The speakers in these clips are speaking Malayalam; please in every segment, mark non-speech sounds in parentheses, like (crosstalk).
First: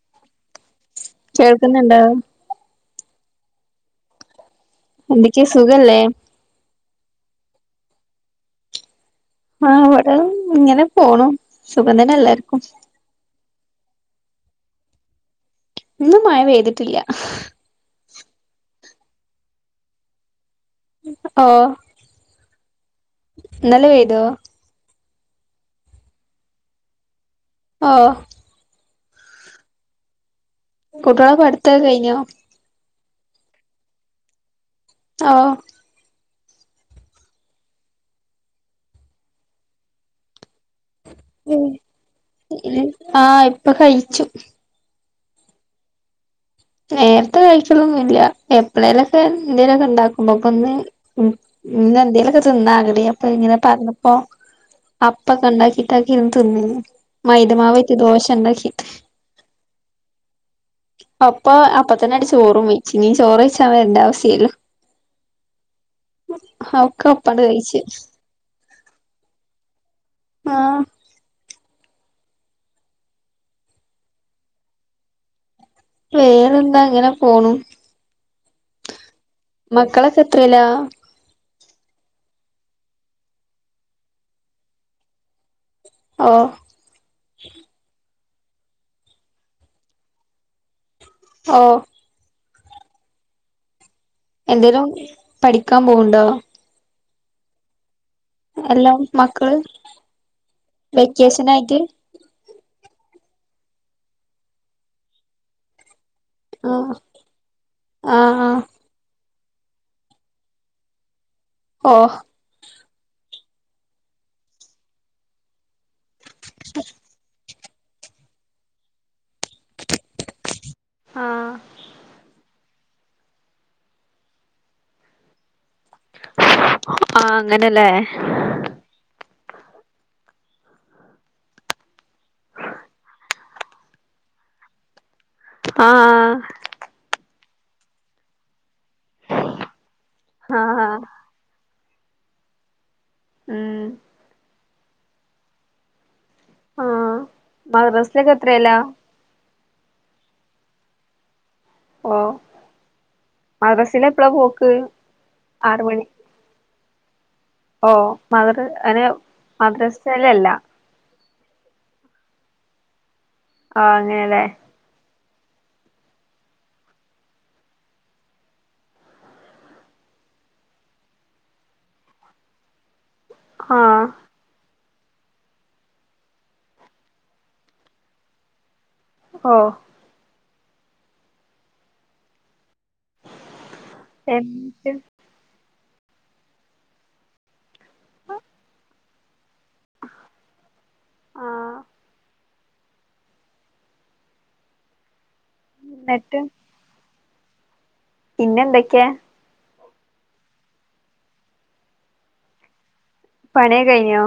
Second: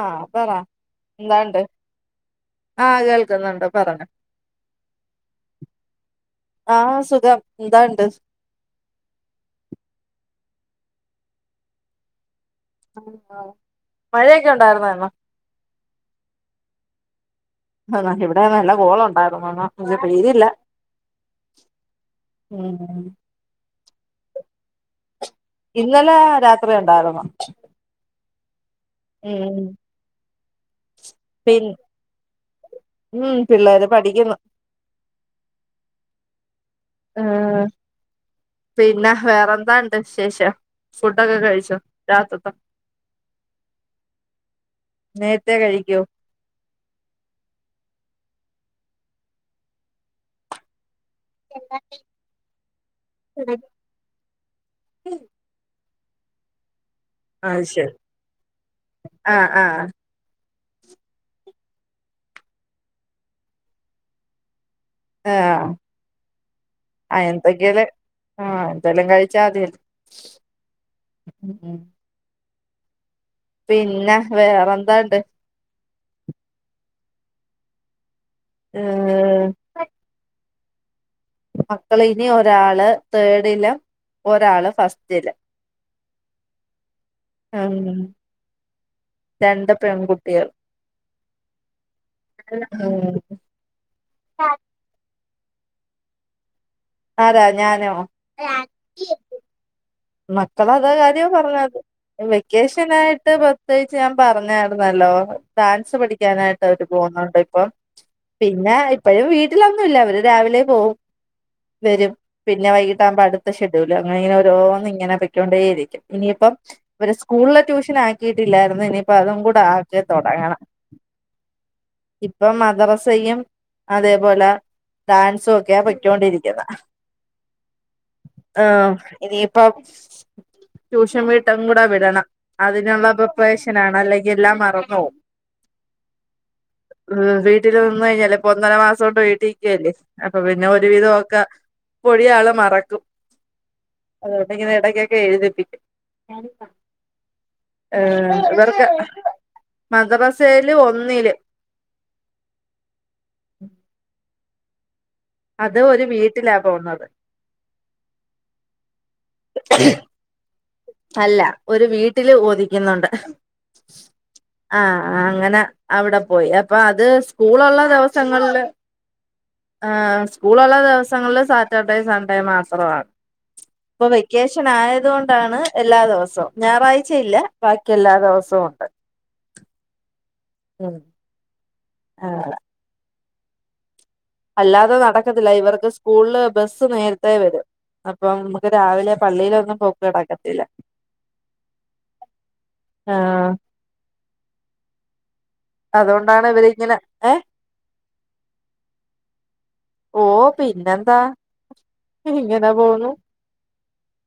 ആ പറ എന്താണ്ട് കേൾക്കുന്നുണ്ടോ ആ കേൾ ക്ക്ന്നുണ്ട് പറഞ്ഞോ. എന്തക്കെയോ സുഖവല്ലേ ആ സുഖം എന്തോ ഉണ്ട് ആ അവിടെ ഇങ്ങനെ പോണു സുഖം തന്നെ അല്ലേ ആ മഴയൊക്കെ ഉണ്ടായിരുന്നോ ഇന്ന് ഇന്ന് മഴ പെയ്തിട്ടില്ല ആ ഇവിടെ നല്ല കോള് ഉണ്ടായിരുന്നു പെയ്തില്ല ഓ ഉം ഇന്നലെ വെ ന്തോ ഇന്നലെ രാത്രി ഉണ്ടായിരുന്നു ഓ ഉം കുട്ടികളുടെ പിൻ പഠിത്തം ഒക്കെ കഴിഞ്ഞോ ഉം പിള്ളേര് പഠിക്കുന്നു ഓ ആ പിന്നെ വേറെന്തോ ഉണ്ട് വിശേഷം ഫുഡൊക്കെ ഉം കഴിച്ചോ രാത്രിത്തെ ആഹ് ഇപ്പൊ കഴിച്ചു നേരത്തെ കഴിക്കുവോ നേരത്തെ കഴിക്കലൊന്നുല്ല എപ്പളേലൊക്കെ എന്തേലൊക്കെ ണ്ടാക്കൊള്ളൂ ഇപ്പൊ ഇന്ന് ഉം ഇന്ന് എന്തേലൊക്കെ തിന്നാ അപ്പൊ ഇങ്ങനെ പറഞ്ഞപ്പോ അപ്പൊക്കെ ണ്ടാക്കി (unintelligible) അത് മൈദമാവ് ശരി വെച്ച് ദോശ ണ്ടാക്കിട്ട് ആഹ് ആഹ് അപ്പൊ അപ്പത്തന്നണ്ട് ചോറും വെയ്ച്ച് ഇനി ചോറ് വെയ്ച്ചാൻ വെര്ണ്ടാവശ്യല്ലല്ലോ ഒക്കെ ആ ഒപ്പാണ്ട് കഴിച്ച് എന്തെക്കേണ് ആ എന്തേലും കയ്ച്ചാമതിയല്ലോ ആഹ് ഉം പിന്നെ വേറെന്തോണ്ട് വേറെന്താ അങ്ങനെ പോണു ആ മക്കളൊക്കെ എത്രേല (inaudible) മക്കൾ ഇനി ഒരാള് തേടിലും ഒരാള് ഫസ്റ്റില് ഓ ആണ് ലെ രണ്ട് പെൺകുട്ടികൾ ഓ (unintelligible) ഉം എന്തേലും പഠിക്കാൻ പോവ്ണ്ടോ ആരാ ഞാനോ എല്ലാം മക്കൾ മക്കള അതാ കാര്യം പറഞ്ഞത് വെക്കേ ഷനായിട്ട് പ്രത്യേകിച്ച് ഞാൻ പറഞ്ഞായിരുന്നല്ലോ ഡാൻസ് പഠി ക്കാനായിട്ട് അവര് ആഹ് പോകുന്നുണ്ട് ഇപ്പ. ആഹ് ആഹ് പിന്നെ ഇപ്പഴ് വീ ട്ടിലൊന്നുമില്ല അവര് രാവിലെ പോകും, ഓ വരും പിന്നെ വൈകിട്ട് ആകുമ്പ അടു ത്ത ഷെഡ്യൂൾ അങ്ങനിങ്ങനെ ഓരോന്നി ങ്ങനെ പൊയ്ക്കൊണ്ടേയിരിക്കും. ഇനിയിപ്പം ഇവര് സ്കൂളില് ട്യൂഷൻ ആക്കിട്ടില്ലായിരുന്നു ഇനിപ്പ അതും കൂ ടാക്കി തുടങ്ങണം ആഹ് ഇപ്പം മ ദറസയും അതേപോലെ ഡാൻസും ഒക്കെയാ പ ഠിച്ചോണ്ടിരിക്കുന്നെ. ആഹ് അങ്ങനെല്ലേ ആഹ് ഇനിയി പ്പൊ ട്യൂഷൻ വീട്ടും കൂടെ വിടണം അതിനുള്ള പ്രിപ്പറേഷനാണ് അല്ലെങ്കിൽ എല്ലാം മറന്നു പോവും. ആഹ് വീട്ടിൽ നിന്ന് കഴിഞ്ഞല്ലെപ്പം ഒന്നര മാസം ഇപ്പം വീട്ടിക്കല്ലേ അപ്പൊ പിന്നെ ആഹ് ഒരുവിധോക്കെ പൊഴിയ ആളെ മറക്കും ഉം അതോണ്ടൊക്കെ എടയ്ക്കൊക്കെ എഴുതിപ്പിക്കും ആഹ് ഏ മദ്രസിലൊക്കെ എത്രേലാ ഇവർക്ക് മദ്രസയില് ഒന്നില് ഓ മദ്രസിലെ എപ്പള പോക്ക് ക്ക്‌ അത് ഒരു വീട്ടിലാ പോകുന്നത് ഓ മതറ് അനെ മദ്രസയിലല്ല അല്ല ഒരു വീട്ടില് ഓദിക്കുന്നുണ്ട് ആ അങ്ങനെയല്ലേ ആ അങ്ങനെ അവിടെ പോയി അപ്പൊ അത് സ്കൂൾ ഉള്ള ദിവസങ്ങളില്- ആ സ്കൂള ഉള്ള ദിവസങ്ങളിൽ സാറ്റർഡേ സൺഡേ മാത്രമാണ് ഇപ്പൊ ആഹ് വെക്കേഷൻ ആയ- അതുകൊണ്ടാണ് എല്ലാ ദിവസവും ഞായറാഴ്ചയില്ല ബാക്കി എല്ലാ ദിവസവും ഉണ്ട്. ഓ ഉം ആ എന്നിട്ട് അല്ലാതെ നടക്കത്തില്ല ഇവർ- സ്കൂളില് ബസ് നേരുത്തേ വരും. അപ്പം നമുക്ക് രാവിലെ പള്ളിയിൽ ഒക്കെ - പോക്ക് നടക്കത്തില്ല ആ ആ അതുകൊണ്ടാണ് ഇവരിങ്ങനെ- ഏ പിന്നെന്തൊക്കെയാ ഓ പിന്നെന്താ ഇങ്ങനെ പോന്നു പണിയൊക്കെ കഴിഞ്ഞോ?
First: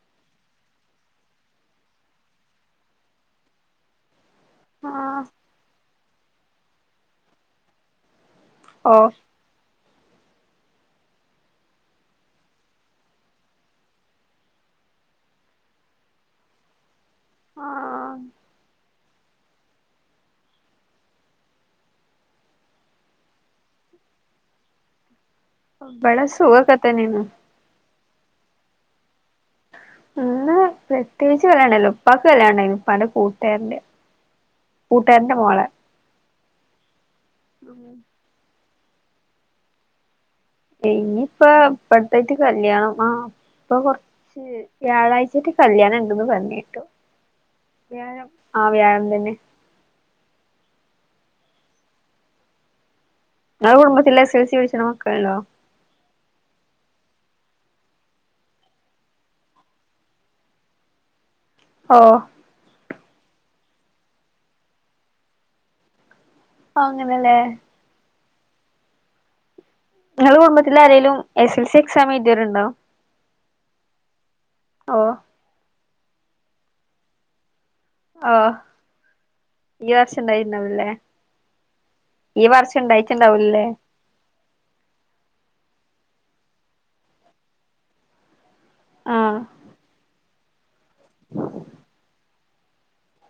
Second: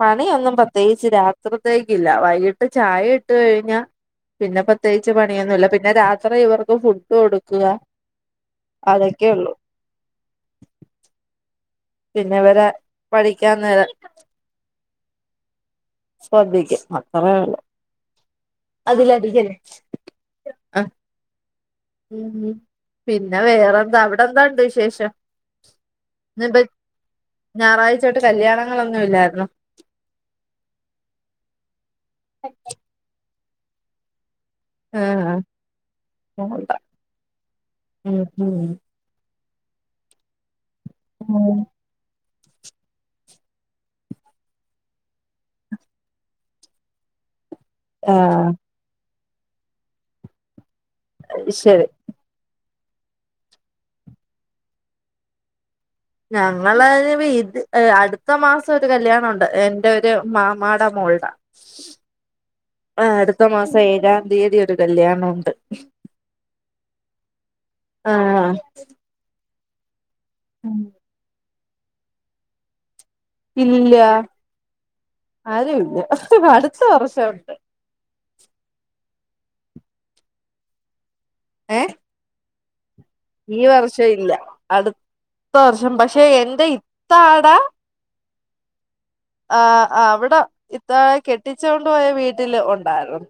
പണിയൊന്നും പ്രത്യേകിച്ച് രാത്രിതേക്കു ഇല്ല വൈകിട്ട് ചായ ഇട്ട കഴിഞ്ഞാ- പിന്നെ ആ പ്രത്യേകിച്ച് പണിയൊന്നും ഇല്ല പിന്നെ രാത്രി ഇവർക്ക് ഫുഡ് കൊടുക്കുക ഓ അതൊക്കെള്ളു പിന്നെവരെ പഠിക്കാൻ നേരം ശ്രദ്ധിക്കും ആ (unintelligible) ആ അതിലടിക്കല്ലേ ആഹ് ഉം പിന്നെ വേറെന്താ അവിടെ എന്താ ഉണ്ട് വിശേഷം (unintelligible) ഇന്നിപ്പ സുഖക്കത്തന്നെന്ന് (unintelligible) കല്യാണങ്ങളൊന്നും ഇല്ലാരുന്നോ അങ്ങന പ്രത്യേച്ച് പറണ്ടല്ലോ ഇപ്പാക്ക് കല്യാണ് ഉപ്പാന്റെ കൂ രെന്റെ കൂട്ടാരന്റെ ആഹ് മോളെ (unintelligible) ഉം ഉം ഇനിയിപ്പ ഉം ഇപ്പടുത്തായിട്ട് കല്യാണം ആഹ് ഇപ്പൊ കൊറച്ച് വ്യാഴാഴ്ചട്ട് കല്യാണം ഉണ്ടന്ന് പറന്നിട്ടോ വ്യാഴം ആഹ് വ്യാഴം തന്നെ ശരി (unintelligible) കുടുംബത്തില്ല (unintelligible) മക്ക (unintelligible) ഞങ്ങളെ ഇത് അടുത്ത മാസം ഒരു കല്യാണം ഉണ്ട് എന്റെ ഒരു മാമാട മോളുടെ ഓഹ് ആഹ് അടുത്ത മാസം ഏഴാം തീയതി ഒരു കല്യാണുണ്ട് ആങ്ങനല്ലേ ആഹ് നിങ്ങടെ കുടുംബത്തില് ആരേലും (unintelligible) എക്സാം എഴുതിയവരുണ്ടോ ഇല്ല ഓ ആരുവില്ല ഹ്ഹ അടുത്ത വർഷം ഉണ്ട് ആഹ് ഈ വർഷംണ്ടായി (unintelligible) ഏഹ് ഈ വർഷണ്ടായി ഈ വർഷം ഇല്ല അടുത്ത വർഷം പക്ഷേ ക്ഷെ എന്റെ ഇത്ത ആടാ ആഹ് ആഹ് അവിടെ അത് കെട്ടിച്ചുകൊണ്ട് പോയ വീ ട്ടില് ഉണ്ടായിരു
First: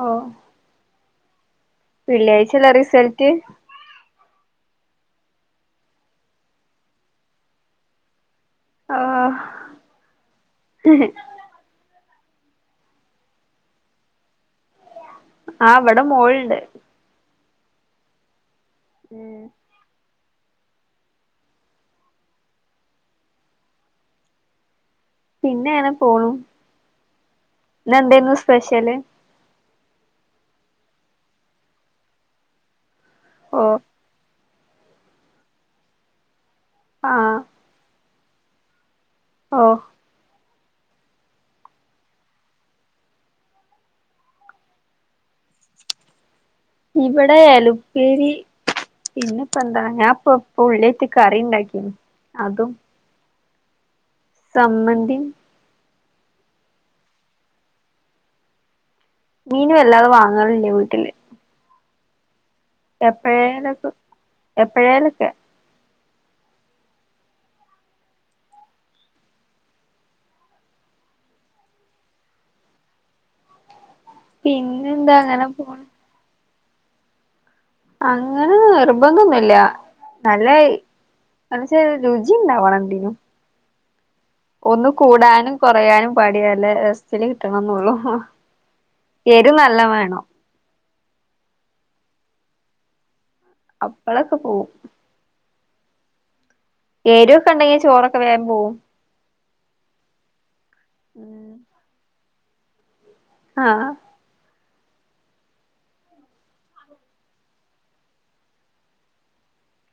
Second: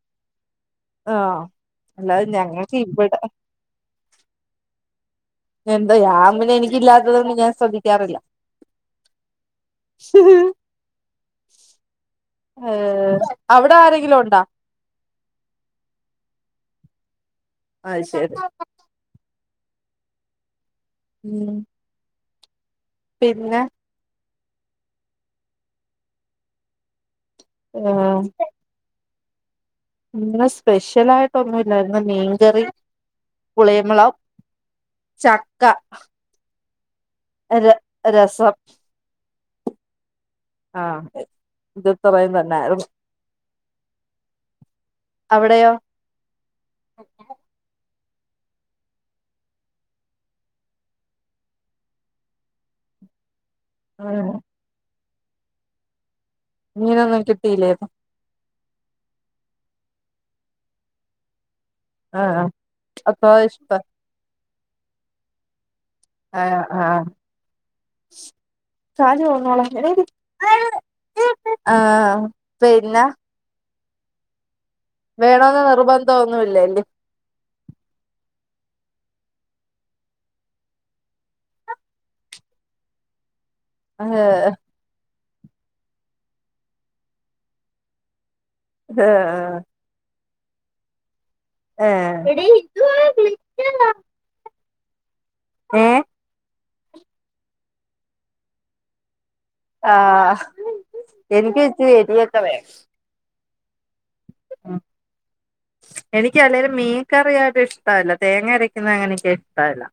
ഓ ആഹ വെള്ളിയാഴ്ച അല്ലെ റിസൽറ്റ്. എന്ത് ഞാൻ എനിക്കില്ലാത്തതൊന്നും ഞാൻ ശ്രദ്ധിക്കാറില്ല. ആഹ ഏർ അവിടെ ആരെങ്കിലും ഉണ്ടാ? ആ ഇവിടെ മോൾണ്ട്. അയ്യ് ശരി. ഉം ഉം പിന്നെ പിന്നെ അങ്ങനെ പോണു. ഏഹ് ഇന്നെന്തെന് സ്പെഷല്? ഇന്ന് സ്പെഷ്യൽ ആയിട്ടൊന്നുമില്ലായിരുന്നു മീൻകറി. (unintelligible) ഓ പുളിം മോളുവും ചക്ക ആഹ ര രസം ഓ ആഹ ഇത് ഇത്രയും തന്നായിരുന്നു. അവിടെയോ? ഇവിടെയാലും. പേരി പിന്നെപ്പ എന്താ ഞാൻപ്പൊ ഉള്ളിട്ട് കറി ഉണ്ടാക്കി അതും. ആഹ് സമ്മന്തി. (unintelligible) മീനൊന്നും കിട്ടീല്ലേതോ? മീനും വല്ലാതെ വാങ്ങറില്ല വീട്ടില്. ആഹ ആ എപ്പഴെ എഴുന്നേക്കും. എപ്പോഴാലൊക്കെ. ആഹ ആഹ (unintelligible) ആഹ പിന്നെ. പിൻ വേണമെന്ന് നിർബന്ധം ഒന്നു ഇല്ലേ. (inaudible) അങ്ങനെ നിർബന്ധം ഒന്നുമില്ല. നല്ലെ (unintelligible) രുചിണ്ടാവണം എന്തിനും. ഏഹ് ഒന്ന് കൂടാൻ. കൊറയാനും പാടിയാല്ലെ രസത്തിനു കിട്ടണന്നള്ളു. എരു ഏഹ് നല്ല വേണം. ആഹ (unintelligible) അപ്പളൊക്കെ പോവും ഏ എരൊക്കെണ്ടെങ്കി ചോറൊക്കെ വേം പോവും ആ എനിക്കിചിരി എരിവൊ ക്കെ വേണം ആ മ് എനിക്ക് അല്ലേലും മീൻ കറിയായിട്ട് ഇഷ്ടല്ല തേങ്ങ അരക്കുന്ന അങ്ങനെയൊകിഷ്ടല്ല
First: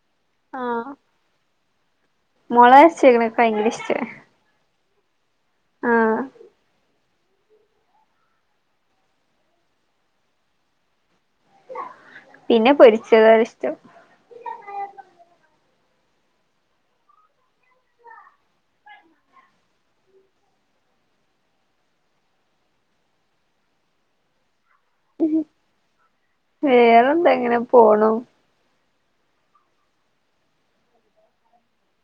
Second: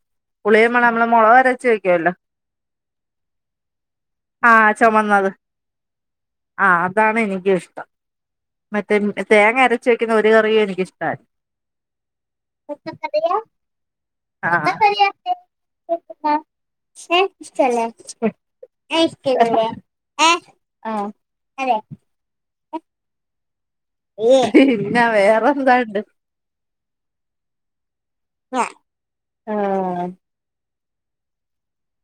പുളിയുംമാണം മ്മളെ മൊളകരച് വെ (unintelligible) ല മൊളകരച്ച് വെക്ണതൊക്കെ ഭയങ്കരിഷ്ട ആ ചൊമന്നത് ആ ആ അതാണെനിക്കിഷ്ടം മറ്റേ തേങ്ങരച് വെക്കുന്നത് ഒരു കറിയും എനിക്കിഷ്ടല്ല പിന്നെ പൊരിച്ചതാണിഷ്ടം ആ (unintelligible) ഇഷ്ടല്ലേ ഇഷ്ടല്ലേ ആ അതെ യേ വേറെന്താ ഇങ്ങനെ പോണു- ആഹ് -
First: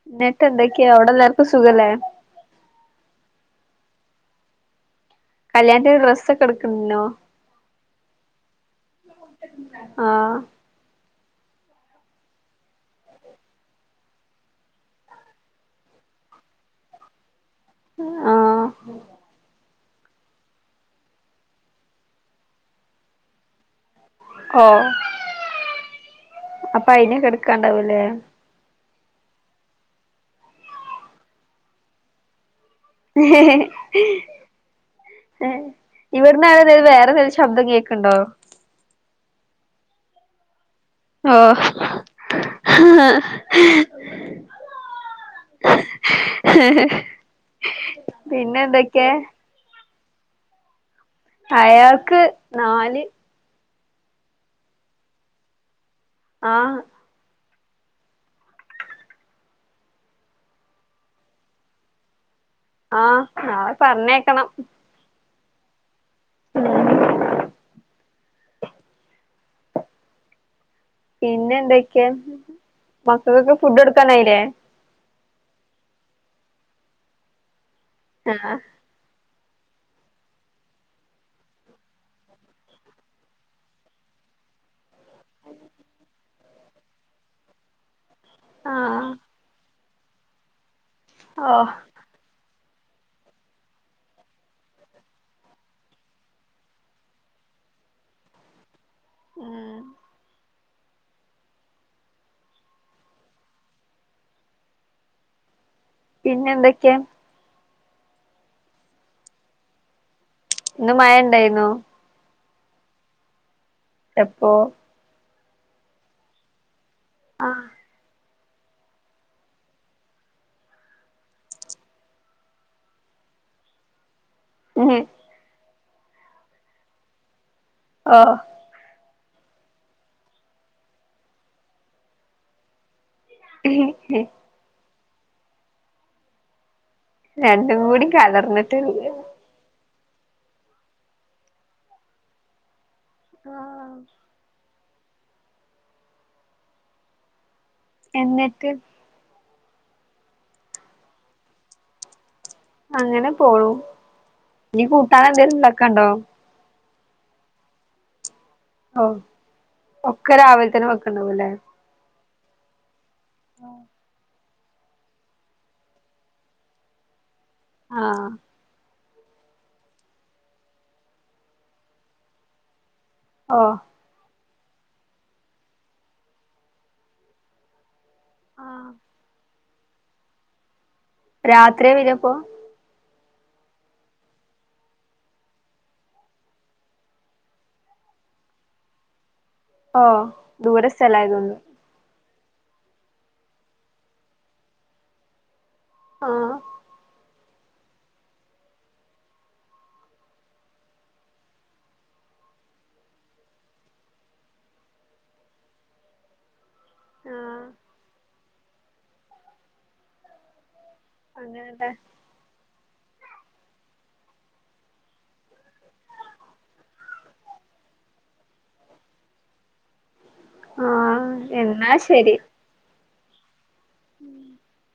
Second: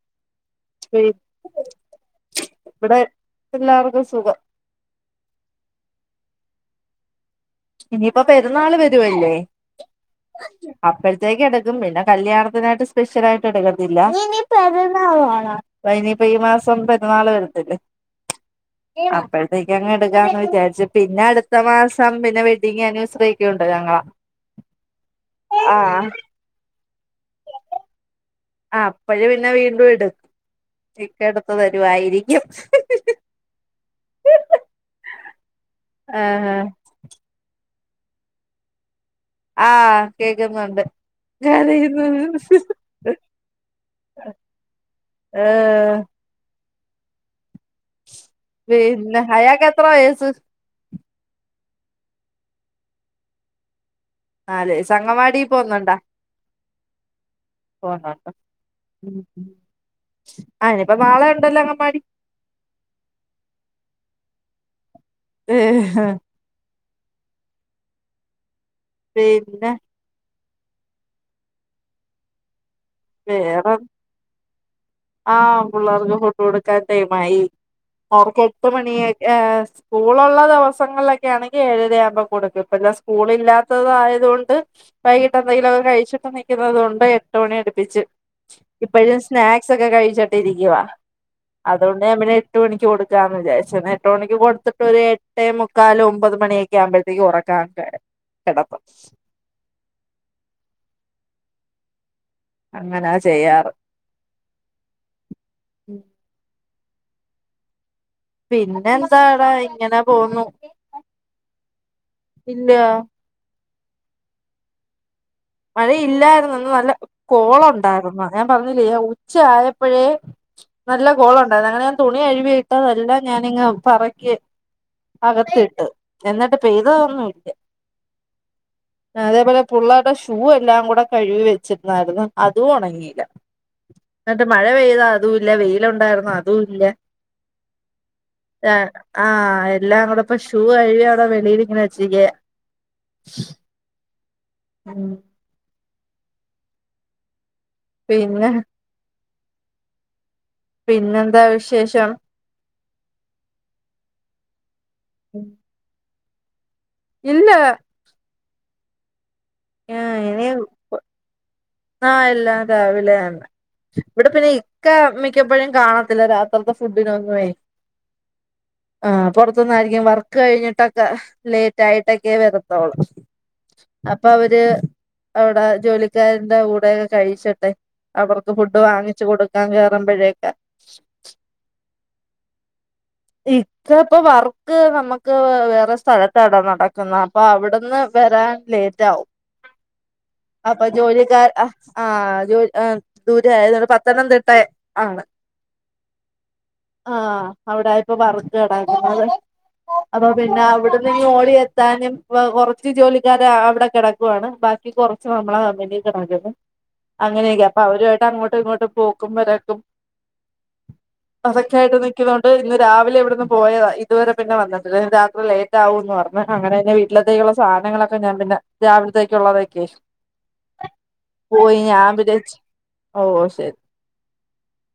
(unintelligible) ട്ടെന്തൊക്കെയ അവിടെ എല്ലാർക്കും സുഖല്ലേ? ക്കും സുഖം- കല്യാണത്തിന് ഡ്രസ്സൊക്കെ എടുക്ക്ന്ന്ണ്ണോ? ഇനിയിപ്പോ പെരു- ന്നാള് വരുവല്ലേ ആഹ് അപ്പ- ഴത്തെക്കും എടുക്കും പിന്നെ കല്യാണത്തിനായിട്ട് സ്പെഷ്യൽ ആയിട്ട് എടുക്കത്തില്ല അപ്പൊ ഇനിയിപ്പോ ഈ മാസം പെുന്നാൾ വരും- ല്ലെ ആഹ് അപഴത്തെക്ക്- എങ്ങ എടുക്കാന്ന് വിചാരിച്ചു പിന്നെ അടുത്ത മാസം പിന്ന- വെഡിങ് ആനിവേഴ്സറി ഒക്കെയുണ്ട് - ഒരാങ്ങള ഓഹ് ആഹ് ആ- പ്പ അയ്‌ന് കെട്ക്കാംണ്ടാവുംലെ? ആ അപ്പഴും പിന്നെ വീണ്ടും എടുക്കും ഇക്ക എടുത്തു തരുവായിരിക്കും- ഹ് ഹ് ഹ് ഏ ആഹ് ഇവിടന്നൊരു വേറൊരു ശബ്ദം കേൾക്- ക്ക്ണ്ടോ? ആ കേക്കുന്നൊണ്ട്- ഓ ഹാ വര്ന്ന ഹയാക എത്ര വയസ് അയാൾക്ക് നാല് ആല്ലേ അംഗൻവാടി പോകുന്നുണ്ടാ? ആഹ് പോണ്ടോണ്ടോ ആ ഇനിയിപ്പ നാളെ ഉണ്ടല്ലോ അംഗൻവാടി ആഹ് ഞ പറഞ്ഞയ്ക്കണം ഏ പിന്നെ പിന്നെ എന്തൊക്കെയാ മക്കൾക്ക് വേറെ ഫുഡ് കൊടുക്കാനായില്ലേ? ആ പിള്ളേർക്ക് ഫുഡ്‌ കൊടുക്കാൻ ടൈമായി. അവർക്ക് ആഹ് എട്ട് മണി ഏ സ്കൂളൊള്ള ദിവസങ്ങളിലൊക്കെ ആണെങ്കിൽ ഏഴരയാവുമ്പോ കൊടുക്കും ഇപ്പന്നെ സ്കൂള് ഇല്ലാത്തതായത് കൊണ്ട് വൈകിട്ട് എന്തെങ്കിലും ഒക്കെ കഴിച്ചിട്ട പുന്നത് കൊണ്ട് എട്ട് മണി എടു പിച്ച് ആഹ് ഇപ്പഴും സ്നാ സക്ക കഴിച്ചട്ടി ഇരിക്കവാ ഓ അതൊണ്ട് മെ എട്ട് മണിക്ക് കൊടുക്കാന്ന് വിചാരിച്ചന്ന് എട്ടു മണിക്ക് കൊടുത്തിട്ട് ഒരു എട്ടേ മുക്കാാല ഒമ്പത് മണിയൊക്കെ ആകുമ്പോഴത്തേക്ക് ഉറക്കാൻ കിടക്കും ഉം അങ്ങനാ ചെയ്യാറ് പിന്നെ എന്തൊക്ക ക്കേ പിന്നെ എന്താടാ ഇങ്ങനെ പോന്നു ഇന്ന് മഴ ഇണ്ടായിന്നോ ഇല്ല എപ്പോ മഴയില്ലായിരുന്നു നല്ല കോള് ഉണ്ടായിരുന്നു ഞാൻ പറഞ്ഞില്ലേ ഉച്ച ആയപ്പോഴേ നല്ല കോള് ഉണ്ടായിരുന്നു അങ്ങനെ ഞാൻ തുണി കഴുകി ഇട്ടതെല്ലാം ഞാനിങ്ങ് പറയ് ആഹ് അകത്തി ഇട്ട് എന്നിട്ട് പെയ്തോന്നും ഇല്ല ആ അതേപോലെ പുള്ളാർടെ- ഷൂ എല്ലാം കൂടെ കഴുകി വെച്ചിരുന്നായിരുന്നു അതും ഉണങ്ങിയില്ല ഓ എന്നിട്ട് മഴ പെയ്താ അതും ഇല്ല വെയിലുണ്ടായിരുന്നു അതും ഇല്ല രണ്ടും കൂടി കലർന്നിട്ടില്ല ആഹ് എല്ലാം അങ്ങോടെ ഇപ്പ ഷൂ കഴിയ അവിടെ വെളിയിൽ ഇങ്ങനെ വെച്ചിരിക്ക ആ ഉം പിന്നെ എന്നിട്ട് പിന്നെന്താ വിശേഷം അങ്ങനെ പോളും നീ കൂട്ടാൻ എന്തേങ്കിലും ഉണ്ടാക്കണ്ടോ ഇല്ല ഓ ഒക്കെ രാവിലെ തന്നെ വെക്കണ്ടാവും അല്ലേ ആ എല്ലാം രാവിലെ ആക്കും ഇവിടെ പിന്നെ മിക്ക മിക്കപ്പോഴും കാണത്തില്ല രാത്രിത ഫുഡിനൊഒന്നുമേ ആ ആ പുറത്തന്നായിരിക്കും വർക്ക് കഴിഞ്ഞിട്ടൊക്കെ ലേറ്റ് ആയിട്ടൊക്കെ വരത്തോളൂ ഓ അപ്പൊ അവ (unintelligible) അവിടെ ജോലിക്കാ (unintelligible) കൂടെയൊക്കെ കഴിച്ചട്ടെ അവർക്ക് ഫുഡ് വാങ്ങിച്ച് കൊടു (unintelligible) കയറുമ്പോഴക്കെ രാത്രി വരും പ്പൊ ഇക്ക ഇപ്പൊ വർക്ക് നമുക്ക് വേറെ സ്ഥല ത്താട നടക്കുന്ന അപ്പൊ അവിടുന്ന് വരാൻ ലേറ്റ് ആകും ഓ അപ്പൊ ദൂര ജോലിക്കാര്‍ സ്ഥലായതൊണ്ട് അ ആ (unintelligible) ആ ദൂരെ ആയതുകൊണ്ട് പത്തനംതിട്ട ആണ് ആഹ് ആ (unintelligible) ഇപ്പൊ വര്‍ക്ക് നടക്കുന്നത് അപ്പൊ പിന്നെ അവിടുന്ന് ഇങ്ങ് ഓടിയ എത്താനും കൊറച്ച് ജോലിക്കാര അവിടെ കിടക്കുവാണ് ബാക്കി കുറച്ച് നമ്മള കമ്പനി കിടക്കുന്ന് ആഹ് അങ്ങനെയൊക്കെയ അപ്പ അവരുമായിട്ട് അങ്ങോട്ട് ഇപ്പൊ ഇങ്ങോട്ട് പോക്കും വരക്കും അതൊക്കെ അങ്ങനെല്ലേ ആയിട്ട് നിക്കുന്നോണ്ട് ഇന്ന് രാവിലെ ഇവിടന്ന് പോയതാ ഇതുവരെ പിന്നെ വന്നിട്ടില്ല രാത്രി ലേറ്റ് ആകൂന്ന് പറഞ്ഞ് അങ്ങനെ തന്നെ വീട്ടിലത്തേക്കുള്ള സാധനങ്ങളൊക്കെ ഞാൻ പിന്നെ രാവിലത്തേക്കുള്ളതൊക്ക ആഹ് പോയി എന്നാ ഞാൻ ശരി വിചാരിച്ച് ഓ ഓ ശെരി (inaudible)